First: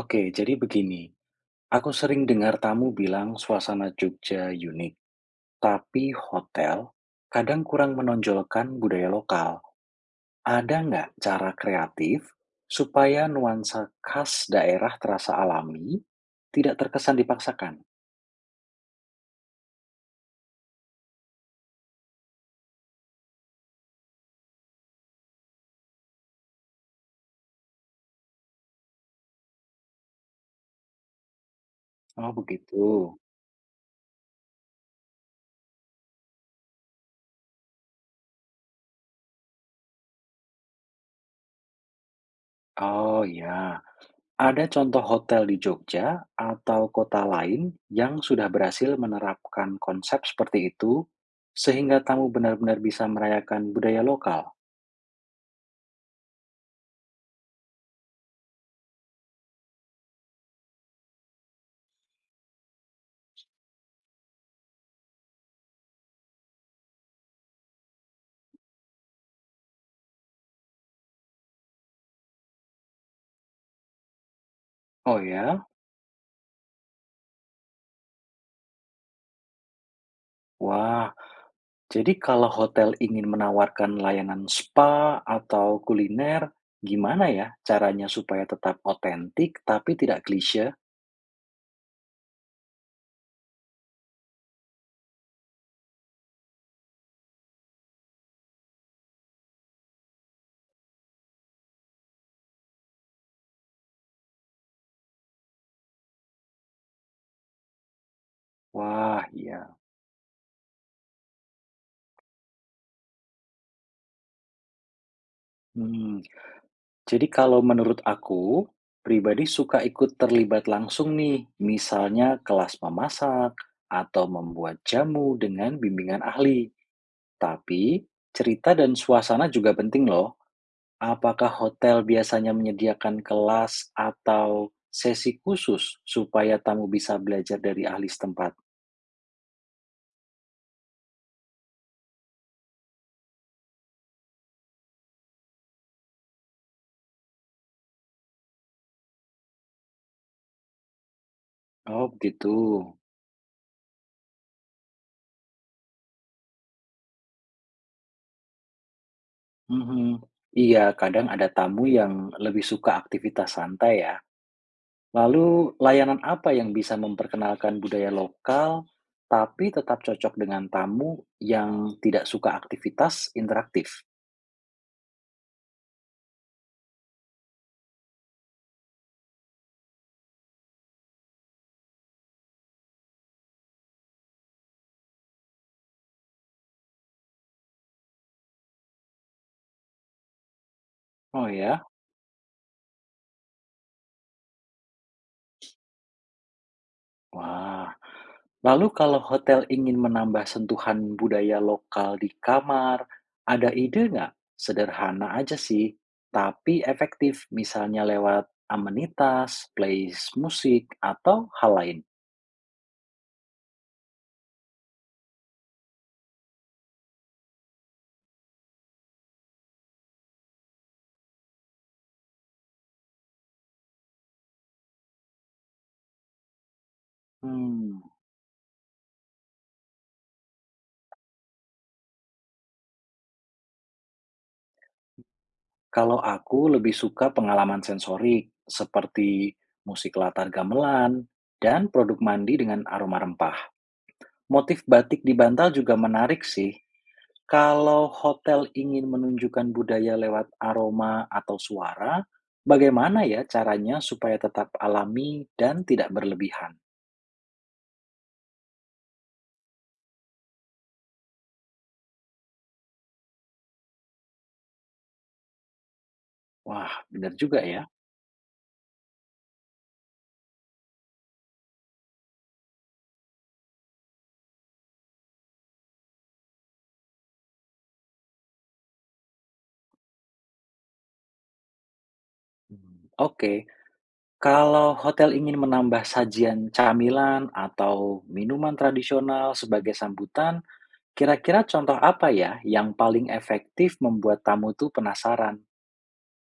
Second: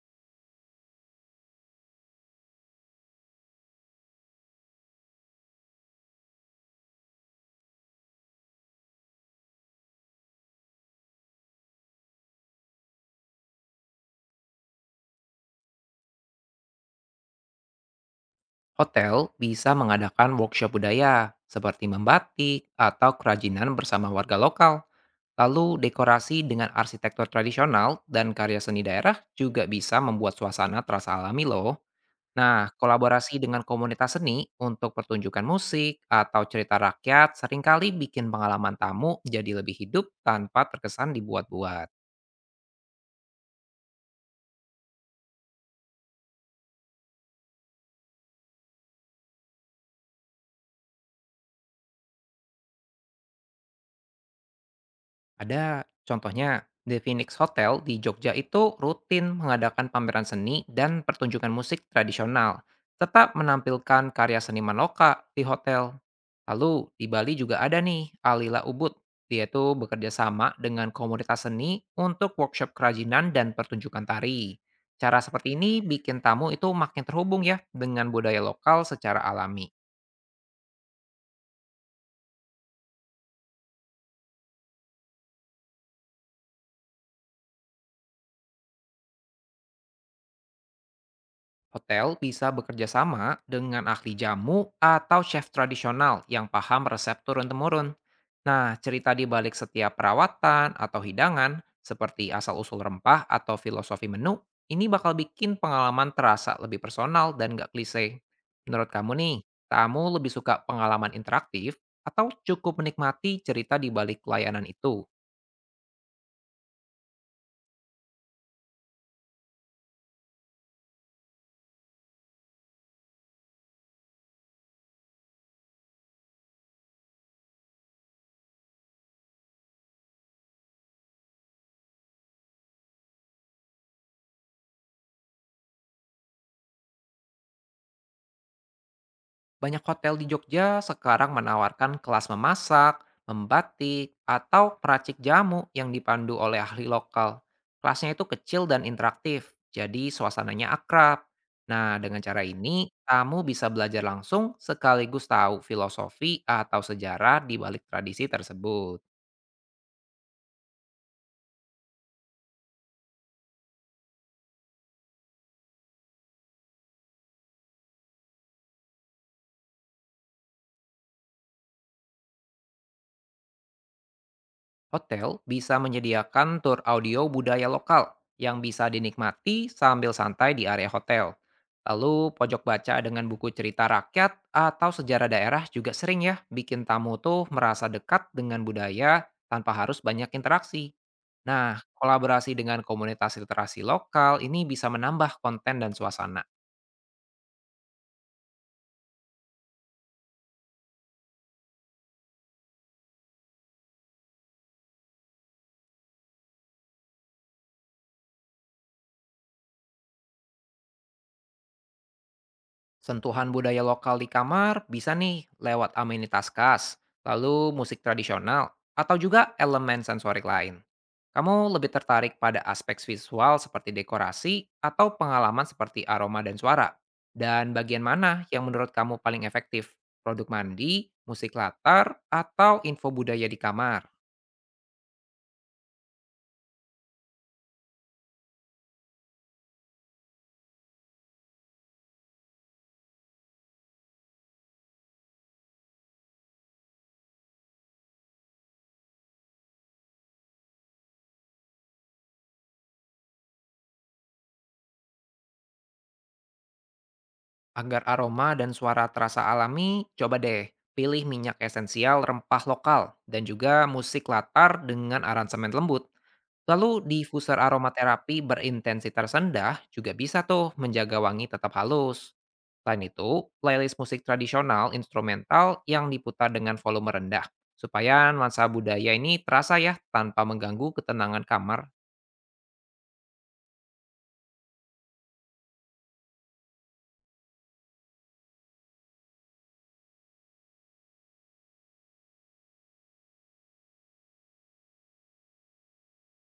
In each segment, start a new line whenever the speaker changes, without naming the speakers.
Oke, jadi begini. Aku sering dengar tamu bilang suasana Jogja unik, tapi hotel kadang kurang menonjolkan budaya lokal. Ada nggak cara kreatif supaya nuansa khas daerah terasa alami, tidak terkesan dipaksakan?
Hotel bisa mengadakan workshop budaya seperti membatik atau kerajinan bersama warga lokal. Lalu dekorasi dengan arsitektur tradisional dan karya seni daerah juga bisa membuat suasana terasa alami loh.
Oh,
Nah,
begitu.
kolaborasi dengan komunitas seni untuk pertunjukan musik atau cerita rakyat seringkali bikin pengalaman tamu jadi lebih hidup tanpa terkesan dibuat-buat.
Oh ya, ada contoh hotel di Jogja atau kota lain yang sudah berhasil menerapkan konsep seperti itu sehingga tamu benar-benar bisa merayakan budaya lokal.
Ada, contohnya The Phoenix Hotel di Jogja itu rutin mengadakan pameran seni dan pertunjukan musik tradisional, tetap menampilkan karya seniman lokal di hotel. Lalu di Bali juga ada nih Alila Ubud. Dia itu bekerja sama dengan komunitas seni untuk workshop kerajinan dan pertunjukan tari.
Oh
Cara seperti
ya?
ini bikin tamu itu makin terhubung ya dengan budaya lokal secara alami.
Wah, jadi kalau hotel ingin menawarkan layanan spa atau kuliner, gimana ya caranya supaya tetap otentik tapi tidak klise?
Hotel bisa bekerja sama dengan ahli jamu atau chef tradisional yang paham resep turun-temurun. Nah, cerita di balik setiap perawatan atau hidangan, seperti asal-usul rempah atau filosofi menu, ini bakal bikin pengalaman terasa lebih personal dan gak klise. Menurut kamu
Wah,
nih,
iya.
kamu lebih suka pengalaman interaktif atau cukup menikmati cerita di balik layanan itu?
Hmm. Jadi kalau menurut aku, pribadi suka ikut terlibat langsung nih, misalnya kelas memasak atau membuat jamu dengan bimbingan ahli. Tapi cerita dan suasana juga penting loh. Apakah hotel biasanya menyediakan kelas atau sesi khusus supaya tamu bisa belajar dari ahli setempat?
Banyak hotel di Jogja sekarang menawarkan kelas memasak, membatik, atau peracik jamu yang dipandu oleh ahli lokal. Kelasnya itu kecil dan interaktif, jadi suasananya akrab. Nah,
Oh,
dengan cara
begitu.
ini, kamu bisa belajar langsung sekaligus tahu filosofi atau sejarah di balik tradisi tersebut.
Mhm. Iya, kadang ada tamu yang lebih suka aktivitas santai ya. Lalu, layanan apa yang bisa memperkenalkan budaya lokal tapi tetap cocok dengan tamu yang tidak suka aktivitas interaktif?
Hotel bisa menyediakan tur audio budaya lokal yang bisa dinikmati sambil santai di area hotel. Lalu pojok baca dengan buku cerita rakyat atau sejarah daerah juga sering ya bikin tamu tuh merasa dekat dengan budaya tanpa harus banyak interaksi.
Oh
Nah,
ya,
kolaborasi dengan komunitas literasi lokal ini bisa menambah konten dan suasana.
wah. Lalu kalau hotel ingin menambah sentuhan budaya lokal di kamar, ada ide nggak? Sederhana aja sih, tapi efektif misalnya lewat amenitas, playlist musik, atau hal lain.
Sentuhan budaya lokal di kamar bisa nih lewat amenitas khas, lalu musik tradisional, atau juga elemen sensorik lain. Kamu lebih tertarik pada aspek visual seperti dekorasi atau pengalaman seperti aroma dan suara? Dan
Hmm,
bagian mana yang menurut kamu paling efektif? Produk mandi, musik latar, atau info budaya di kamar?
Kalau aku lebih suka pengalaman sensorik seperti musik latar gamelan dan produk mandi dengan aroma rempah. Motif batik di bantal juga menarik sih. Kalau hotel ingin menunjukkan budaya lewat aroma atau suara, bagaimana ya caranya supaya tetap alami dan tidak berlebihan?
Agar aroma dan suara terasa alami, coba deh pilih minyak esensial rempah lokal dan juga musik latar dengan aransemen lembut.
Wah,
Lalu
benar
diffuser
juga ya.
aromaterapi berintensitas rendah juga bisa tuh menjaga wangi tetap halus. Selain itu, playlist musik tradisional instrumental yang diputar dengan volume rendah supaya nuansa budaya ini terasa ya tanpa mengganggu ketenangan kamar.
Hmm. Oke, kalau hotel ingin menambah sajian camilan atau minuman tradisional sebagai sambutan, kira-kira contoh apa ya yang paling efektif membuat tamu tuh penasaran?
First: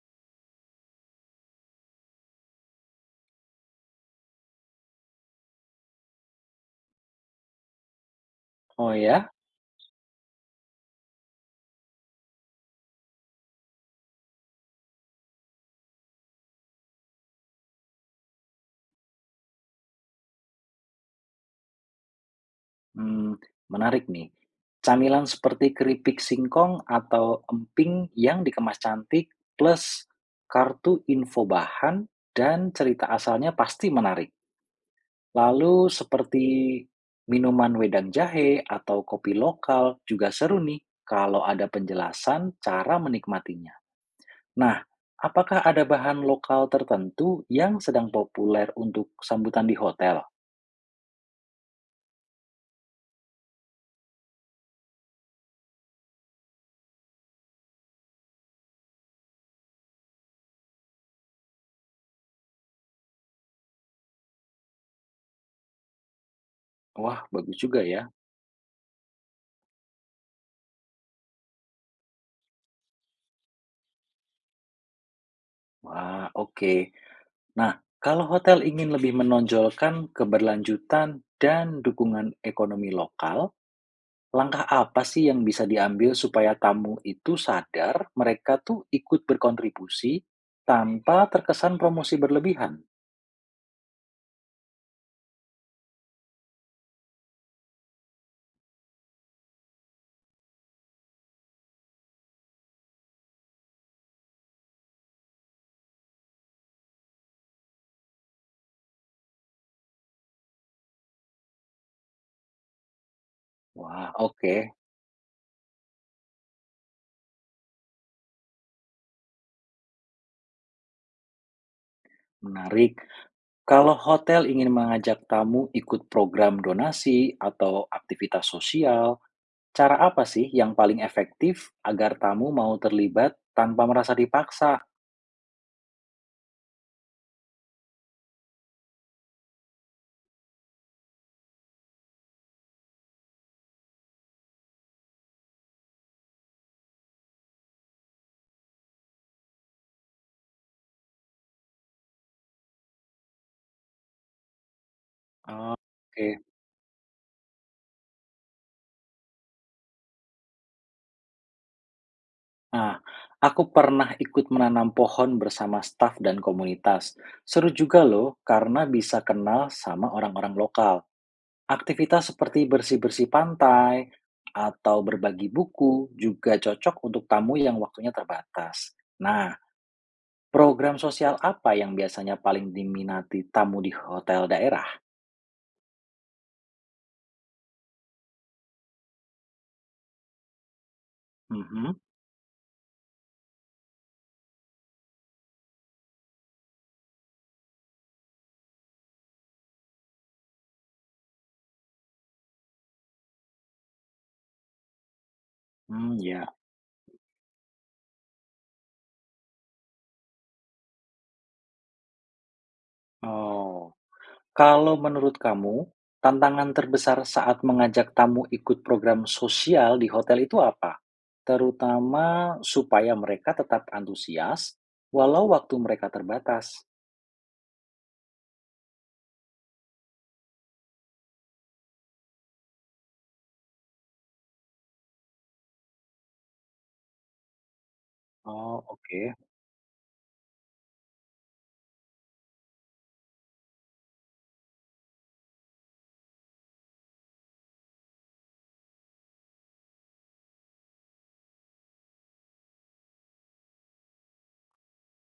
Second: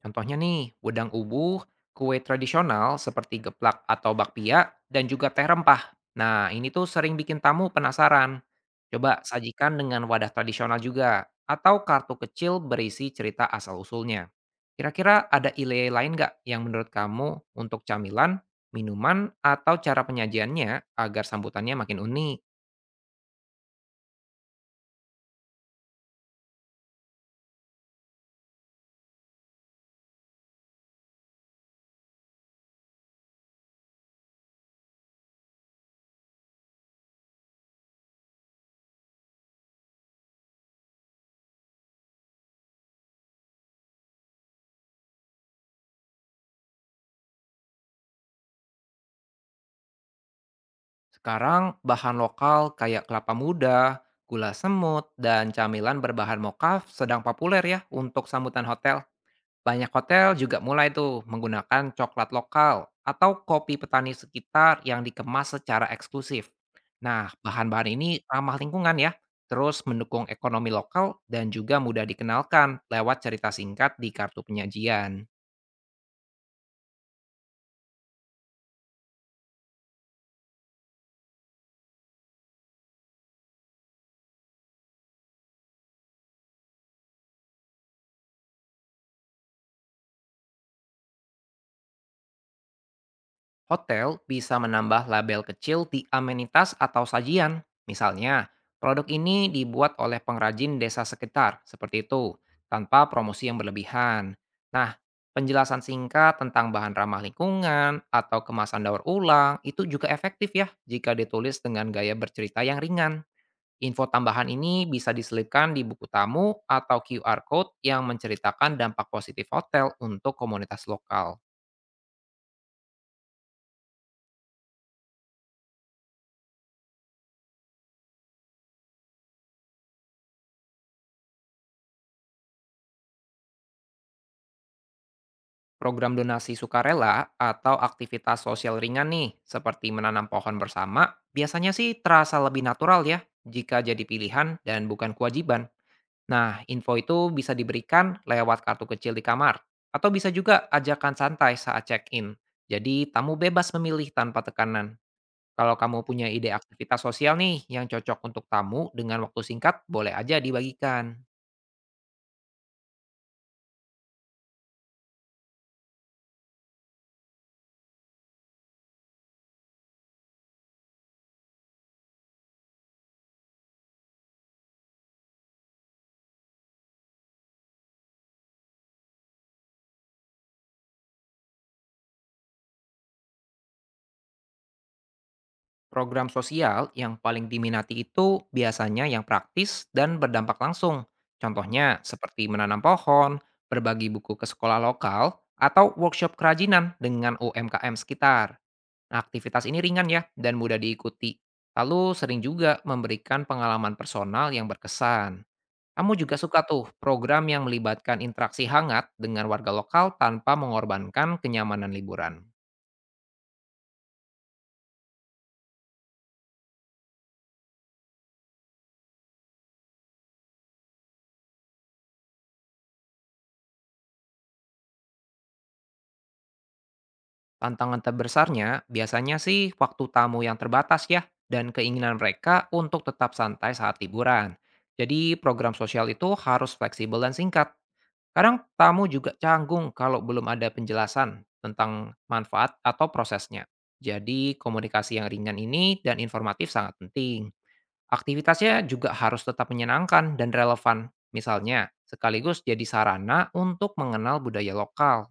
Contohnya nih, wedang ubuh, kue tradisional seperti geplak atau bakpia, dan juga teh rempah. Nah, ini tuh sering bikin tamu penasaran.
Oh
Coba
ya?
sajikan dengan wadah tradisional juga, atau kartu kecil berisi cerita asal-usulnya. Kira-kira ada ide lain nggak yang menurut kamu untuk camilan, minuman, atau cara penyajiannya agar sambutannya makin unik?
Mmm, menarik nih. Camilan seperti keripik singkong atau emping yang dikemas cantik plus kartu info bahan dan cerita asalnya pasti menarik. Lalu seperti minuman wedang jahe atau kopi lokal juga seru nih kalau ada penjelasan cara menikmatinya. Nah, apakah ada bahan lokal tertentu yang sedang populer untuk sambutan di hotel?
Sekarang bahan lokal kayak kelapa muda, gula semut, dan camilan berbahan mokaf sedang populer ya untuk sambutan hotel. Banyak hotel juga mulai tuh menggunakan coklat lokal atau kopi petani sekitar yang dikemas secara eksklusif.
Wah,
Nah,
bagus juga
bahan-bahan
ya.
ini ramah lingkungan ya, terus mendukung ekonomi lokal dan juga mudah dikenalkan lewat cerita singkat di kartu penyajian.
Wah, oke. Nah, kalau hotel ingin lebih menonjolkan keberlanjutan dan dukungan ekonomi lokal, langkah apa sih yang bisa diambil supaya tamu itu sadar mereka tuh ikut berkontribusi tanpa terkesan promosi berlebihan?
Hotel bisa menambah label kecil di amenitas atau sajian. Misalnya, produk ini dibuat oleh pengrajin desa sekitar, seperti itu, tanpa promosi yang berlebihan. Nah, penjelasan singkat tentang bahan ramah lingkungan atau kemasan daur ulang itu juga efektif ya jika ditulis dengan gaya bercerita yang ringan. Info
Wah,
tambahan
oke,
ini bisa diselipkan di buku tamu atau QR code yang menceritakan dampak positif hotel untuk komunitas lokal.
menarik. Kalau hotel ingin mengajak tamu ikut program donasi atau aktivitas sosial, cara apa sih yang paling efektif agar tamu mau terlibat tanpa merasa dipaksa?
Program donasi sukarela atau aktivitas sosial ringan nih, seperti menanam pohon bersama, biasanya sih terasa lebih natural ya jika jadi pilihan dan bukan kewajiban. Nah, info itu bisa diberikan lewat kartu kecil di kamar, atau bisa juga ajakan santai saat check-in. Jadi, tamu bebas memilih tanpa tekanan. Kalau
Ah,
kamu punya
oke.
ide aktivitas sosial nih yang cocok untuk tamu dengan waktu singkat, boleh aja dibagikan.
Nah, aku pernah ikut menanam pohon bersama staf dan komunitas. Seru juga loh, karena bisa kenal sama orang-orang lokal. Aktivitas seperti bersih-bersih pantai atau berbagi buku juga cocok untuk tamu yang waktunya terbatas. Nah, program sosial apa yang biasanya paling diminati tamu di hotel daerah?
Program sosial yang paling diminati itu biasanya yang praktis dan berdampak langsung.
Mhm.
Contohnya seperti menanam pohon, berbagi buku ke sekolah lokal, atau workshop kerajinan dengan UMKM sekitar. Nah, aktivitas ini ringan ya dan mudah diikuti. Lalu sering juga memberikan pengalaman personal yang berkesan. Kamu
Hmm,
juga
ya.
suka tuh program yang melibatkan interaksi hangat dengan warga lokal tanpa mengorbankan kenyamanan liburan.
Oh. Kalau menurut kamu, tantangan terbesar saat mengajak tamu ikut program sosial di hotel itu apa? Terutama supaya mereka tetap antusias walau waktu mereka terbatas.
Tantangan terbesarnya biasanya sih waktu tamu yang terbatas ya, dan keinginan mereka untuk tetap santai saat liburan. Jadi program sosial itu harus fleksibel dan singkat. Kadang
Oh,
tamu
oke.
juga canggung kalau belum ada penjelasan tentang manfaat atau prosesnya. Jadi komunikasi yang ringan ini dan informatif sangat penting. Aktivitasnya juga harus tetap menyenangkan dan relevan. Misalnya, sekaligus jadi sarana untuk mengenal budaya lokal.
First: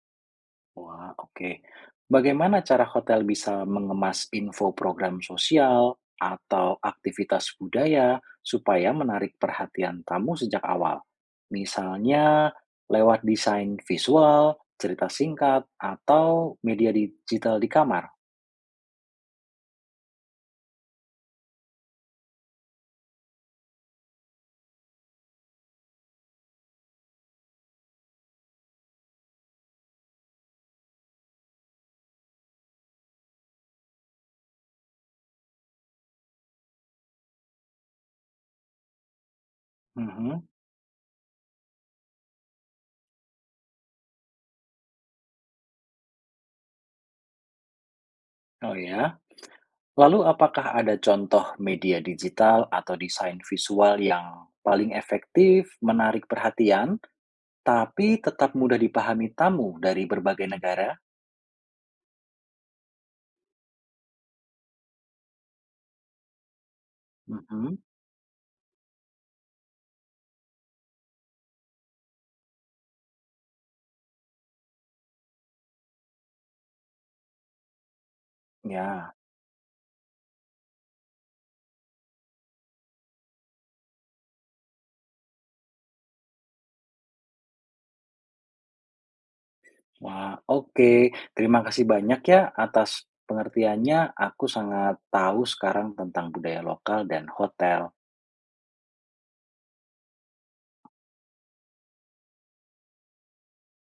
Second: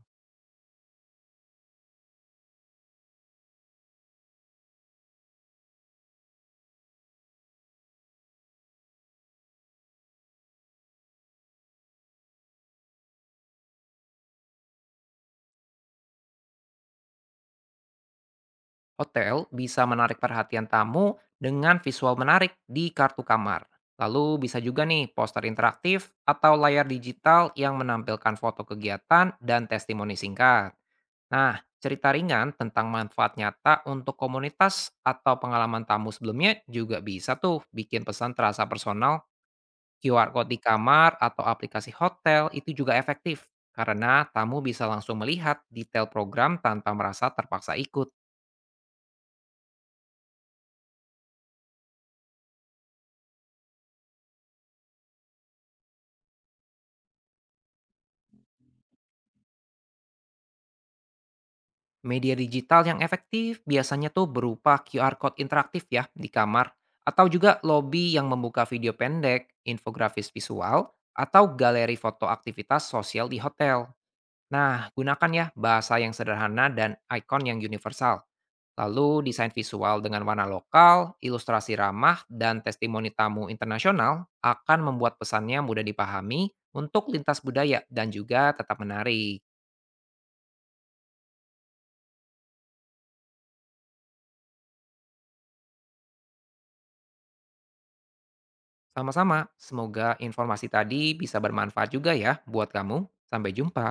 Wah, oke. Bagaimana cara hotel bisa mengemas info program sosial atau aktivitas budaya supaya menarik perhatian tamu sejak awal? Misalnya lewat desain visual, cerita singkat, atau media digital di kamar.
Hotel bisa menarik perhatian tamu dengan visual menarik di kartu kamar. Lalu bisa juga nih poster interaktif atau layar digital yang menampilkan foto kegiatan dan testimoni singkat. Nah, cerita ringan tentang manfaat nyata untuk komunitas atau pengalaman tamu sebelumnya juga bisa tuh bikin pesan terasa personal. QR
Mhm.
code di kamar atau aplikasi hotel itu juga efektif karena tamu bisa langsung melihat detail program tanpa merasa terpaksa ikut.
Oh ya. Lalu apakah ada contoh media digital atau desain visual yang paling efektif menarik perhatian tapi tetap mudah dipahami tamu dari berbagai negara?
Media digital yang efektif biasanya tuh berupa QR code interaktif ya di kamar, atau juga
Mhm,
lobby yang membuka video pendek, infografis visual, atau galeri foto aktivitas sosial di hotel. Nah, gunakan ya bahasa yang sederhana dan ikon yang universal.
ya.
Lalu desain visual dengan warna lokal, ilustrasi ramah, dan testimoni tamu internasional akan membuat pesannya mudah dipahami untuk lintas budaya dan juga tetap menarik.
Wah, oke. Terima kasih banyak ya atas pengertiannya. Aku sangat tahu sekarang tentang budaya lokal dan hotel.
Sama-sama, semoga informasi tadi bisa bermanfaat juga ya buat kamu. Sampai jumpa.